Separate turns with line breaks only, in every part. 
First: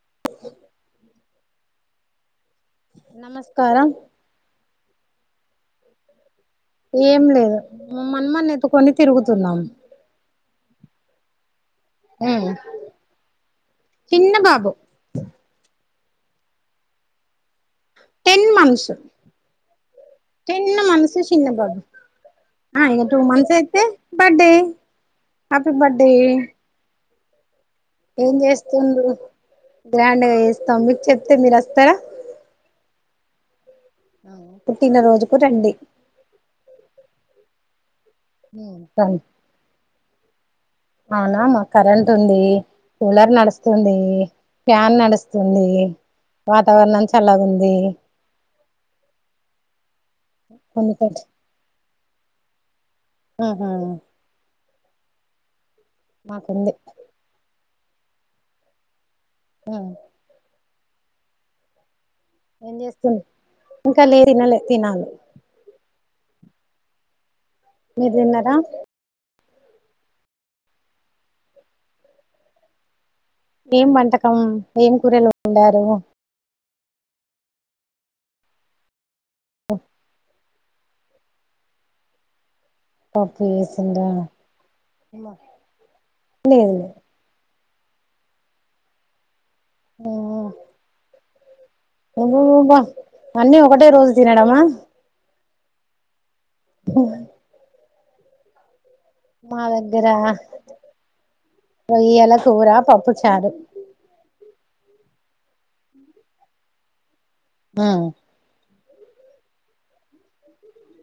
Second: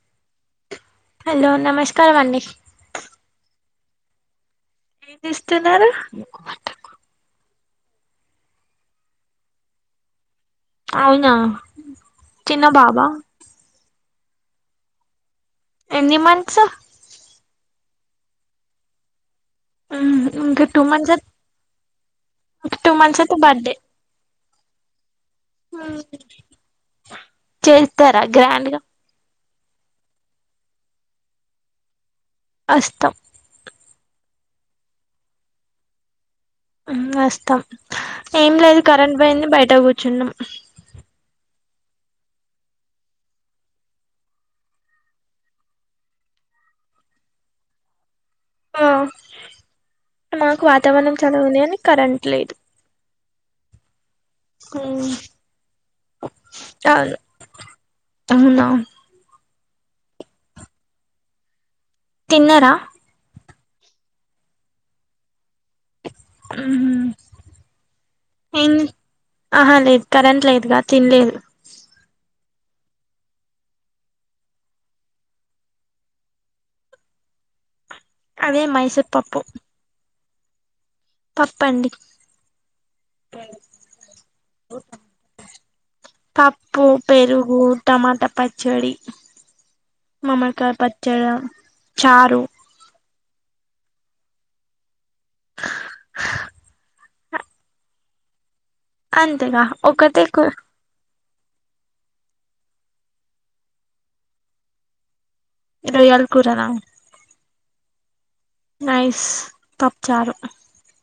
[inaudible]
hello నమస్కారం అండి
కారం
ఏం జేస్తున్నారు
ఏం లేదు మా మన్మ్మన్ని ఎత్తుకొని తిరుగుతున్నాం
అవునా చిన్న బాబా
చిన్న బాబు
ఎన్ని మంత్స్
టెన్ మంత్స్
ఇంకా
టెన్
టూ
మంత్స్ చిన్న బాబు ఆ ఇంగ టూ మంత్స్ అయితే బర్డే హ్యాపీ బర్డే
చేస్తారా
ఏం
గ్రాండ్ గా
జేస్తుండు గ్రాండ్గా చేస్తాం మీకు చెప్తే మీరు వస్తారా
వస్తాం
పుట్టినరోజుకు రండి
వస్తాం ఏం లేదు కరెంట్ పోయింది బయట కూర్చున్నాం
అవునా మా కరెంట్ ఉంది కూలర్ నడుస్తుంది ఫ్యాన్ నడుస్తుంది వాతావరణం చల్లగుంది
ఆ మాకు వాతావరణం
కొన్ని
చల్లగా ఉంది గాని కరెంట్ లేదు
ఉమ్ హూ
ఉమ్
మా కుంది
అవునా
ఆ
తిన్నారా
ఏం జేస్తుర్రు ఇంకా లే తినలే తినాలి
ఉమ్ హు
మీరు దిన్నరా
ఆహా లేదు కరెంట్ లేదుగా తినలేదు
ఏం వంటకం ఏం కూరలు వండారు
అదే మైసూర్పప్పు పప్పండి
పప్పు చేసిండ్రా లేదు
పప్పు పెరుగు టమాటా పచ్చడి మామడికాయ పచ్చడ చారు
నువ్వు బా అన్నీ ఒకటే రోజు తినడమా ఓ మా
అంతేగా
దగ్గర
ఒకటే కు
రొయ్యల కూర పప్పు చారు
రొయ్యల కూర నా
మ్మ్
నైస్ పప్చారు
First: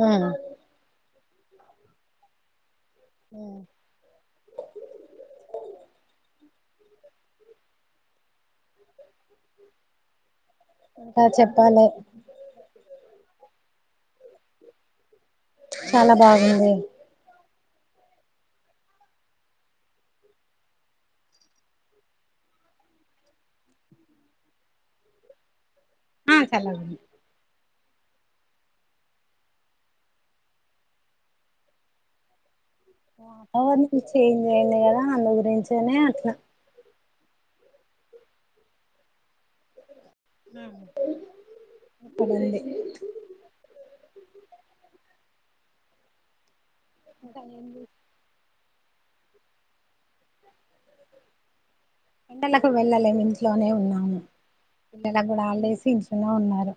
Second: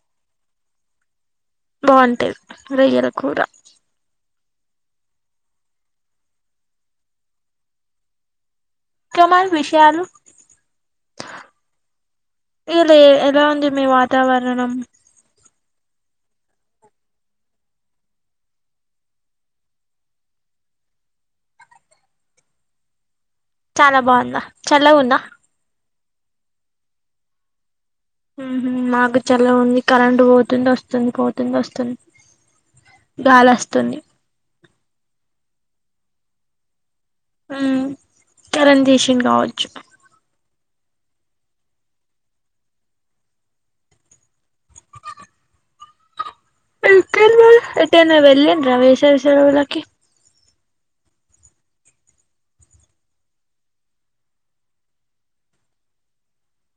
మ్మ్
బాగుంటాది రొయ్యల కూర ఇంకా మరి విషయాలు
ఆ చెప్పాలి
ఇలా ఎలా ఉంది మీ వాతావరణం
చాలా బాగుంది
చాలా బాగుందా చల్లగుందా
మ్మ్ చల్లగుంది
మ్మ్ హ్మ్ మాకు చల్లగుంది కరెంటు పోతుంది వస్తుంది పోతుంది వస్తుంది గాలి
అవరణం
వస్తుంది
చేంజ్ అయింది కదా అందు గురించనే అట్లా
మ్మ్ కరెంట్ తీసిండు కావచ్చు
ఇదుంది
[unintelligible] ఎటైనా వెళ్ళన్రా వేసవి సెలవులకు
ఎండలకు వెళ్ళలేము ఇంట్లోనే ఉన్నాము పిల్లల కూడా హాలిడేసే ఇంట్లోనేఉన్నారు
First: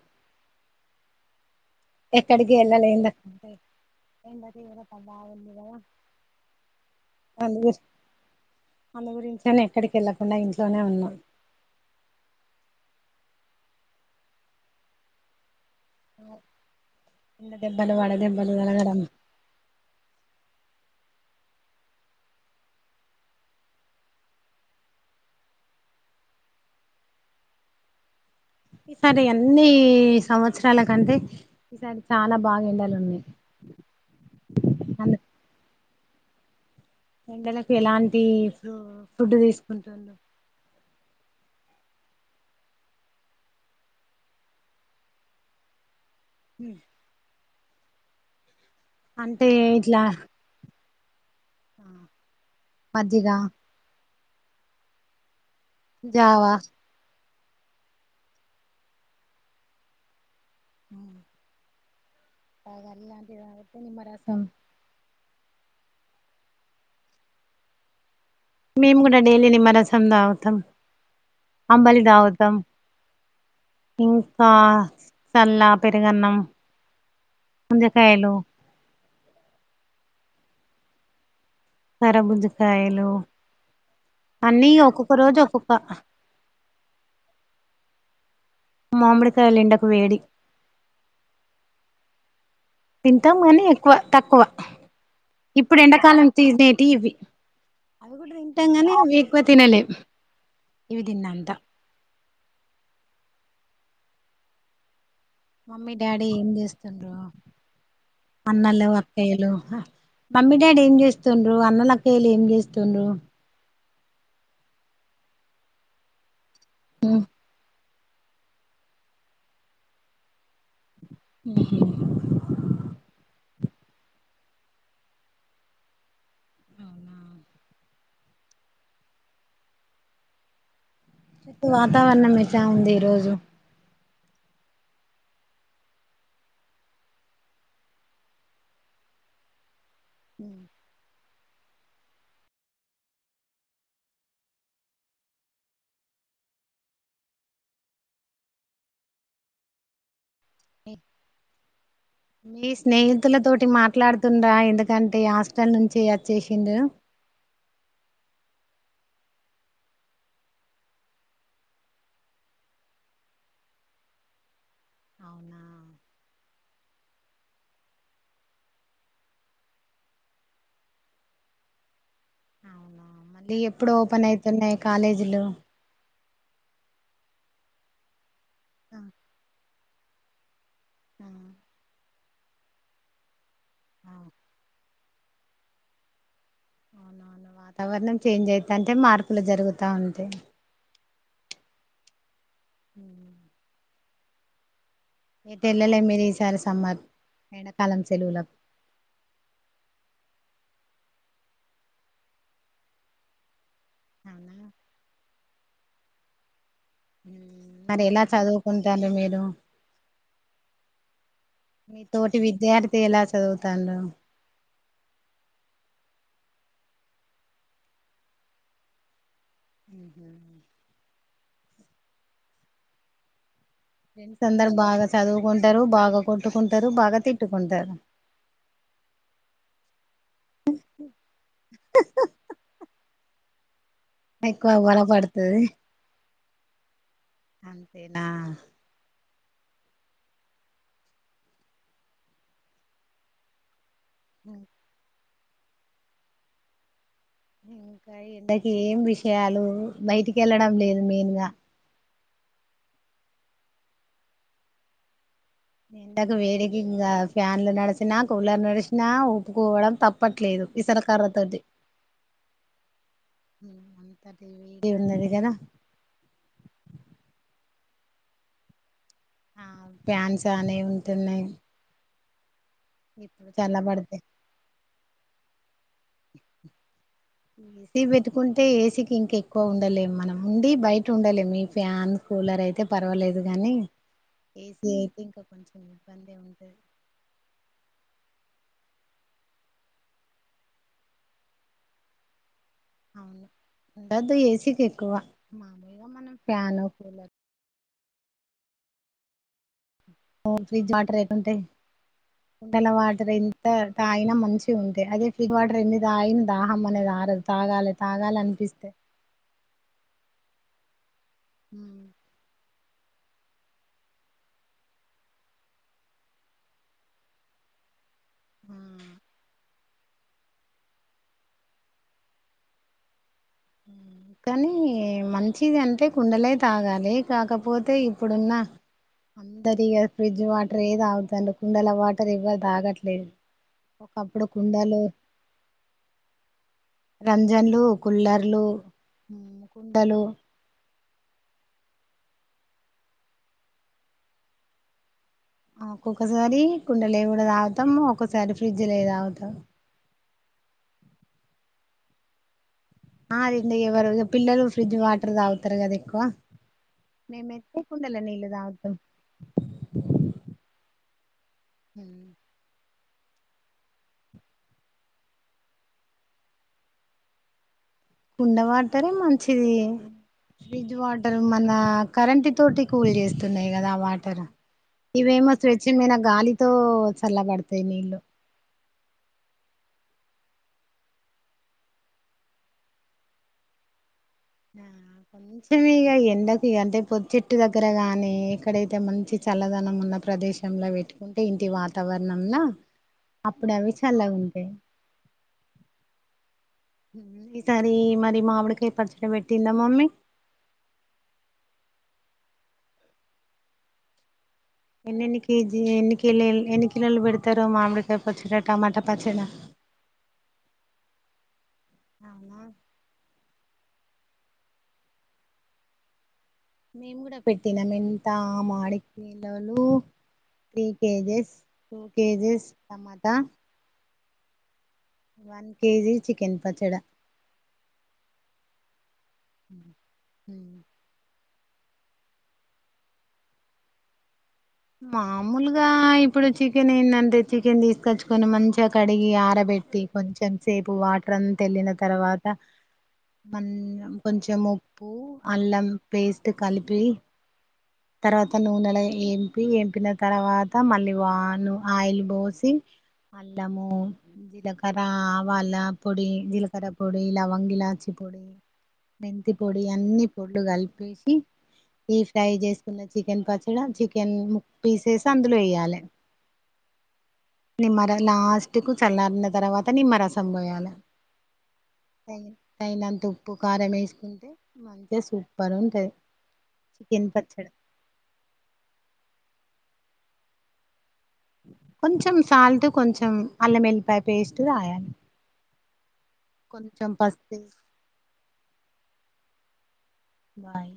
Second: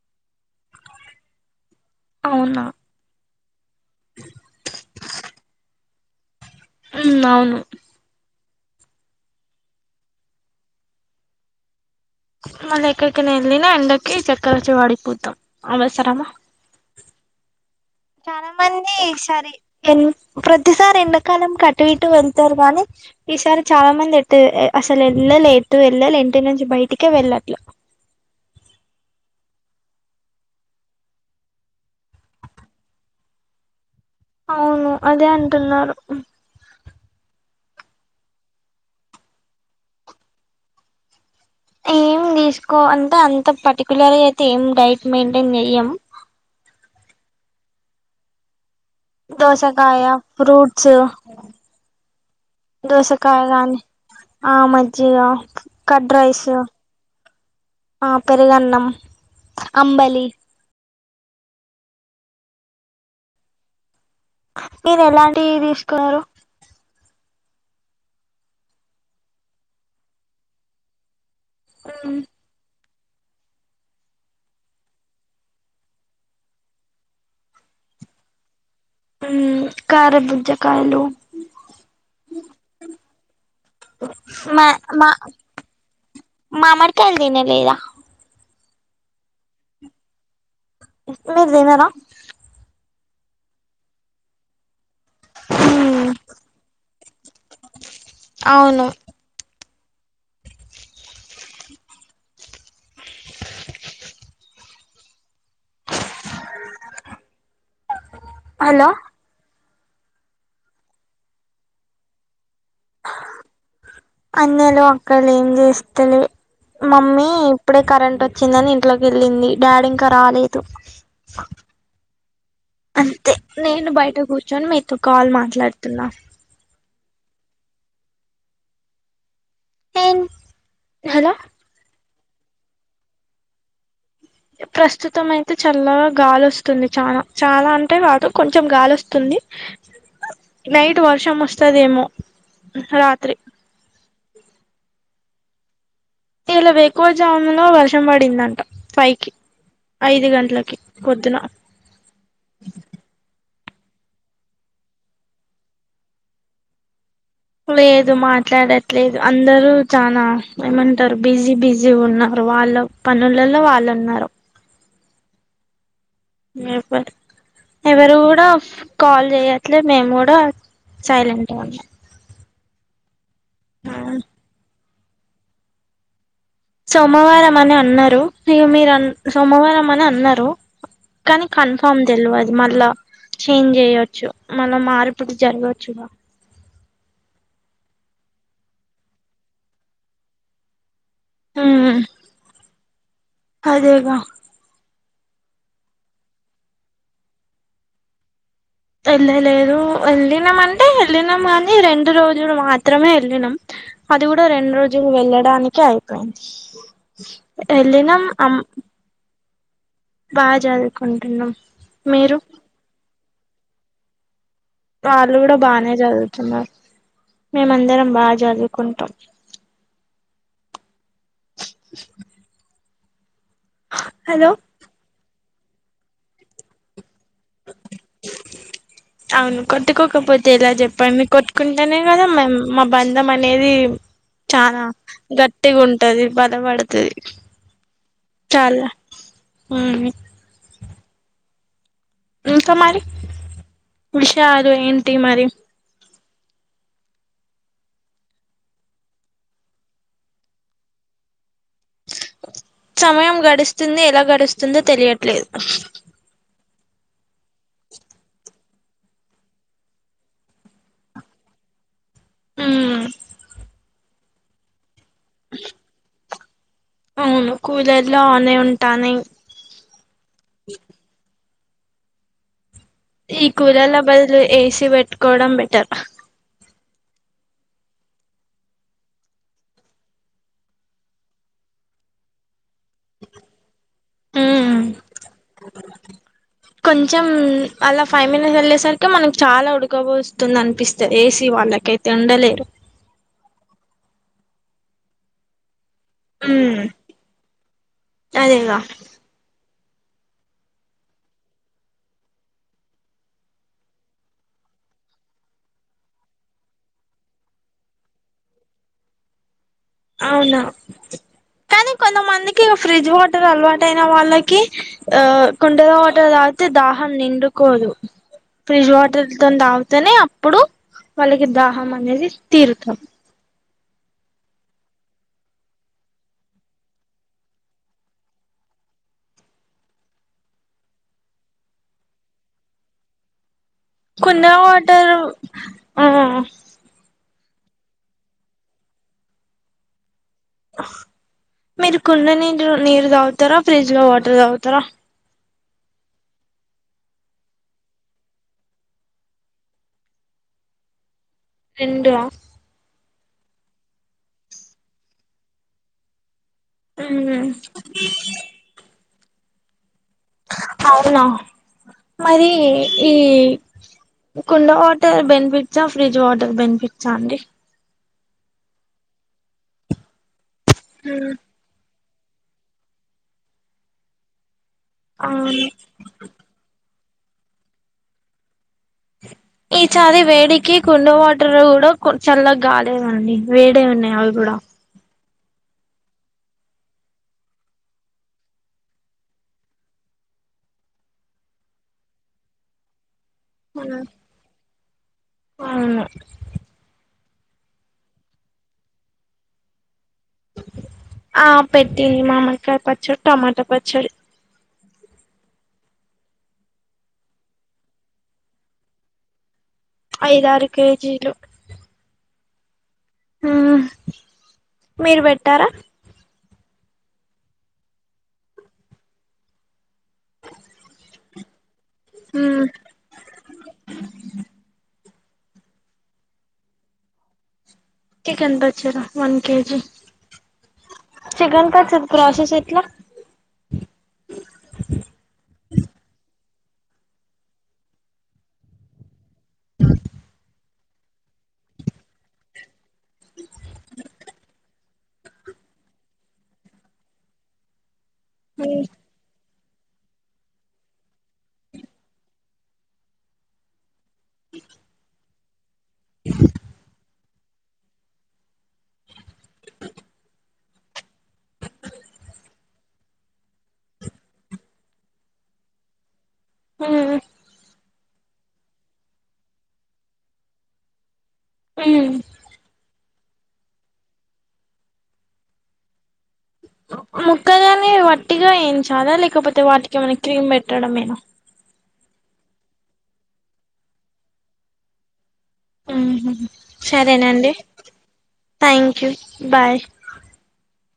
ఎక్కడికి
అవునా
వెళ్ళాలేను
మ్మ్ అవును
అందు గురించనే ఎక్కడికి వెళ్ళకుండా ఇంట్లోనే ఉన్నాం
మళ్ళీ ఎక్కడికైనా వెళ్ళినా ఎండకి చక్కరొచ్చి పడిపోతాం అవసరమా
ఎండ దెబ్బలు వడ
చాలా
దెబ్బలు
మంది
తలగడం
ఈసారీ ఎన్ ప్రతిసారి ఎండాకాలం కటు ఇటు వెళ్తారు గానీ ఈసారి చాలా మంది ఎట్ట అసలు ఎల్ ఎండలు ఎటు ఎళ్ళలె ఇంటి నుంచి బయటికే వెళ్ళట్లా
ఈసారి అన్ని సంవత్సరాల కంటే ఈసారి చాలా బాగా ఎండలున్నాయి
అవును అదే అంటున్నారు
ఎండలకి ఎలాంటి ఫు ఫుడ్ తీసుకుంటున్న
ఏం తీసుకో అంటే అంత పర్టికుయలర్గా అయితే ఏం డైట్ మెయింటైన్ చెయ్యం
అంటే ఇట్లా
దోసకాయ ఫ్రూట్ ట్సు
మజ్జిగ
దోసకాయ గానీ ఆ మజ్జిగా కర్డ్ రైస్
జావా
ఆ పెరుగన్నం అంబలి
తాగాలి అంటె నిమ్మరసం
మీరు ఎలాంటియి తీసుకున్నారు
మేము కూడా డైలీ నిమ్మరసం తాగుతాం అంబలి తాగుతాం ఇంకా చల్లా పెరుగన్నం ముంజ కాయలు
మ్ కరబుచ్చకాయలు
కరబుచ్చకాయలు
మా మా మామడికాయలు దినలేదా
మామిడికాయలుఎండకు వేడి
[unintelligible] తిన్నారా
తింటాము కానీ ఎక్కువ తక్కువ ఇప్పుడు
మ్మ్
ఎండకాలం తిసినేటివి ఇవి అవి తింటాం
అవును
గానీ అవి ఎక్కువ తినలేవు ఇవిదిన్నంత మమ్మీ డాడీ ఏం చేస్తుండ్రూ అన్నలు
హలో
అక్కయ్యలు మమ్మీ డాడ ఏం చేస్తుండ్రు అన్న లక్కయలు ఏం చేస్తుండ్రు
అన్నలు అక్కయలు ఏం చేస్తలే మమ్మీ ఇప్పుడె కరెంట్ వచ్చిందని ఇంట్లోకి వెళ్ళింది డాడీ ఇంకా రాలేదు
మ్ హుమ్
అంతే నేను బయట కూర్చొని మీతో కాల్ మాట్లాడుతున్నా టిం
వాతావరణం ఎట్టా ఉంది ఈ రోజు
ప్రస్తుతం అయితే చల్ల గా గాలి వస్తుంది చానా చాలా అంటే కాదు కొంచెం గాలొస్తుంది నైట్ వర్షం వస్తదేమో రాత్రి ఇలా ఎక్కువ జాముంలో వర్షం పడిందంట ఫైకి ఐదు గంట లకికి పొద్దున
మీ స్నేహితుల తోటి మాట్లాడుతుండా ఎందుకంటే హాస్టల్ నుంచి అచ్చేషిండు
లేదు మాట్లాడట్లేదు అందరూ చానా ఏమంటారు బిజీ బిజీ ఉన్నారు వాళ్ళ పనులలో వాళ్ళు ఉన్నారు
అవునా
ఎవ్వరు ఎవరు కూడా కాల్ చేయట్లే మేము కూడా సైలెంట్గా ఉన్నాం
అవునా మళ్ళీ ఎప్పుడు ఓపెన్ అయితున్నాయి కాలేజీలు
సోమవారం అని అన్నారు ఇహ మీరు సోమవారం అని అన్నారు కానీ కన్ఫార్మ్ తెల్వదు మళ్ళా చేంజ్ చేయొచ్చు మళ్ళా మార్పులు జరగచ్చుగా
అవునవును వాతావరణం చేంజ్ అయితంటే మార్పులు జరుగుతా ఉంటాయి
మ్ అదేగా
అయితే ఎల్లలె మీరు ఈసారి సమ్మర్ ఎండా కాలం సెలవులకు
ఎల్లలేదు వెళ్ళినాం అంటే ఎళ్ళినాము గాని రెండు రోజులు మాత్రమే ఎళ్ళినాం అది కూడా
అవునా
రెండు రోజులు వెళ్ళడానికే అయిపోయింది
మరి ఎలా
వెళ్ళినాం
చదువుకుంటారు మీరు
బా చదుకుంటున్నా
మీ తోటి విద్యార్థి ఎల చదువుతాన
వాళ్ళు కూడ బానే చదువుతున్నారు మేమందరం బాగ చదువుకుంటాం
హు హు ఫ్రెండ్స్
హలో
అందరు బాగా చదువుకుంటారు బాగ కొట్టుకుంటారు బాగ తిట్టుకుంటారు
అవును కొట్టుకోకపోతే ఎలా చెప్పండి మీ కొట్టుకుంటేనే కదా [unintelligible] బంధం అనేది
ఎక్కువ
చాల
గొడవ పడుతది
గట్టిగా ఉంటది బలపడతది
అంతేనా
అవును ఇంకా మరి విషయాలు ఏంటి మరి
ఇంకా ఎండకి ఏం విషయాలు బయటికి వెళ్ళడం లేదు మెయిన్గ
సమయం గడుస్తుంది ఎలా గడుస్తుందో తెలియట్లేదు
ఎండకు వేడికి ఇంకా ఫ్యాన్లు నడిచిన కూలర్ నడిచినా ఊపుకోవడం తప్పట్లేదు విసర కర్ర తోటి
ఉమ్
[unintelligible]
అవును కూలర్ లో ఆన్ ఉంటానాయ్
ఆ ప్యాన్స్ అనే ఉంటున్నాయి
ఈ
ఇప్పుడు
కూలర్ల
చల్లబడితే
బదులు ఏసి పెట్టుకోవడం బెటర్
ఏసీ పెట్టుకుంటే ఏసీకి ఇంక ఎక్కువ ఉండలేం మనం ఉండి బయట ఉండలేం ఈ ఫ్యాన్ కూలర్ అయితే పర్వాలేదు కానీ
ఉమ్
ఏసీ అయితే ఇంక కొంచెం ఇబ్బంది ఉంటది
అలా [unintelligible] సరికి మనకి చాల ఉడక పోస్తుంది అనిపిస్తుంది ఏసీ వాళ్ళకైతే ఉండలేరు
ఉండదు ఏసీకి ఎక్కువ మామూలుగా మనం ఫ్యాను కూలర్
అదేగ
[unintelligible] ఫ్రిజ్ వాటర్ ఎట్టుంటాయ్ కుండల వాటర్ ఎంత తాగిన మంచి ఉంటే అదే ఫ్రిడ్జ్ వాటర్ ఎన్ని తాగిన దాహం అనేది మారదు తాగాలి తాగాలి అనిపిస్తే
అవునా కానీ కొంతమందికి ఫ్రిడ్జ్ వాటర్ అలవాటయిన వాళ్ళకి ఆ కుండలో వాటర్ తాగితే దాహం నిండుకోదు ఫ్రిడ్జ్ వాటర్ తోని [unintelligible] [unintelligible] అప్పుడు వాళ్ళకి దాహం అనేది తీరుతాం
కానీ మంచిది అంటే కుండలే తాగాలి కాకపోతే ఇప్పుడున్న అందరిగా ఫ్రిడ్జ్ వాటర్ ఏ తాగుతుం కుండల వాటర్ ఇవ్వరు తాగట్లేదు
కుండ
ఒకప్పుడు కుండలు
వాటారు ఆ
రంజన్లు కుల్లర్లు కుండలు
మీరు కుండ నీరు నీరు తాగుతారా ఫ్రిడ్జ్ లో వాటర్ తాగుతార
ఒక్కొక్కసారి కుండలే కూడ తాగుతాం ఒక్కసారి ఫ్రిడ్జ్లే తాగుతాం
[unintelligible]
[unintelligible] ఎవరు పిల్లలు ఫ్రిడ్జ్ వాటర్ తాగుతారు కదా ఎక్కువ
మ్మ్
మేమైతే కుండలో నీళ్లు తాగుతం
అవునా మరీ ఈ కుండ వాటర్ బెనిఫిట్సా ఫ్రిడ్జ్ వాటర్ బెనిఫిట్సా అండి
కుండ వాటరే మంచిది ఫ్రిజ్
మ్మ్
వాటర్ మన కరెంటితోటి కూల్ చేస్తున్నాయి కదా ఆ వాటర్ ఇవేమో
అవును
స్వేచ్ఛమైన గాలితో చల్లబడతాయి నీళ్ళు
[inaudible] ఈ చారి వేడికి కుండ వాటర్ కూడా చల్ల గాలేదండి వేడే ఉన్నాయి అవ్ కూడా
కొంచం ఇగా ఎండకు అంటే పొత్ చెట్టు దగ్గర గాని ఎక్కడైతే మంచి చల్లదనంగా ఉన్న ప్ర ప్రదేశంంల పెట్టుకుంటే ఇంటి వాతావరణంలా అప్పుడు
మ్
అవి చల్లగా ఉంటాయి
అవును
ఈసారి మరి మామిడికాయి పచ్చడి పెట్టిందా మమ్మీ
ఆ పెట్టింది మామడికాయ పచ్చడి టమాటా పచ్చడి
ఎన్నెన్ని కేజీ ఎన్ని కిలేలు ఎన్ని కిలోలు పెడతారు మామిడికాయ పచ్చడి టమాటా పచ్చడి
ఐదారు కేజీలు
అవునా
ఉ మీరు పెట్టారా
మేము కూడా పెట్టినాం ఎంత మాడి కిలోలు త్రీ కేజెస్ టూ
మ్మ్
కేజెస్ టమాటా వన్ కేజీ చికెన్ పచ్చడా
చికెన్ పచ్చడా వన్ కేజి చికన్ పచ్చడి ప్రాసెస్ ఎట్లా
మామూలుగా ఇప్పుడు చికెన్ ఎందంటే చికెన్ తీసుకొచ్చుకొని మంచిగా కడిగి ఆరబెట్టి కొంచెం సేపు వాటర్ అంతేల్లిన తర్వాత మందా కొంచెం ఉప్పు అల్లం పేస్ట్ కలిపి తర్వాత నూనల ఏం పి ఎంపిన తర్వాత మళ్ళీ వాను ఆయిల్ పోసి అల్లము జీలకర ఆవాల పొడి జీలకర్ర పొడి లవంగ ఇలాచి పొడి మెంతి పొడి అన్ని పొడ్లు కలిపేసి డీ ఫ్రై చేసుకున్న చికెన్ పచ్చడి చికెన్ ముక్ పీసేస్ అందులో వేయాలె
ఉమ్
నిమ్మర లాస్ట్ కు చల్లారిన తర్వాత నిమ్మరసం పోయాలే తై తయినంత ఉప్ ఉప్పు కారం ఏసుకుంటే మంచిగా సూపర్ ఉంటది చికెన్ పచ్చడి
ముక్కగానే వట్టిగా ఏయించాలా లేకపోతే వాటికి ఏమైనా క్రీమ్ పెట్టడమేనా
కొంచెం సాల్ట్ కొంచెం అల్లం ఎల్లిపాయి పేస్ట్ రాయాలి కొంచెం
సరేనండి
పసుపేసి
థ్యాంక్యూ బాయ్
బాయ్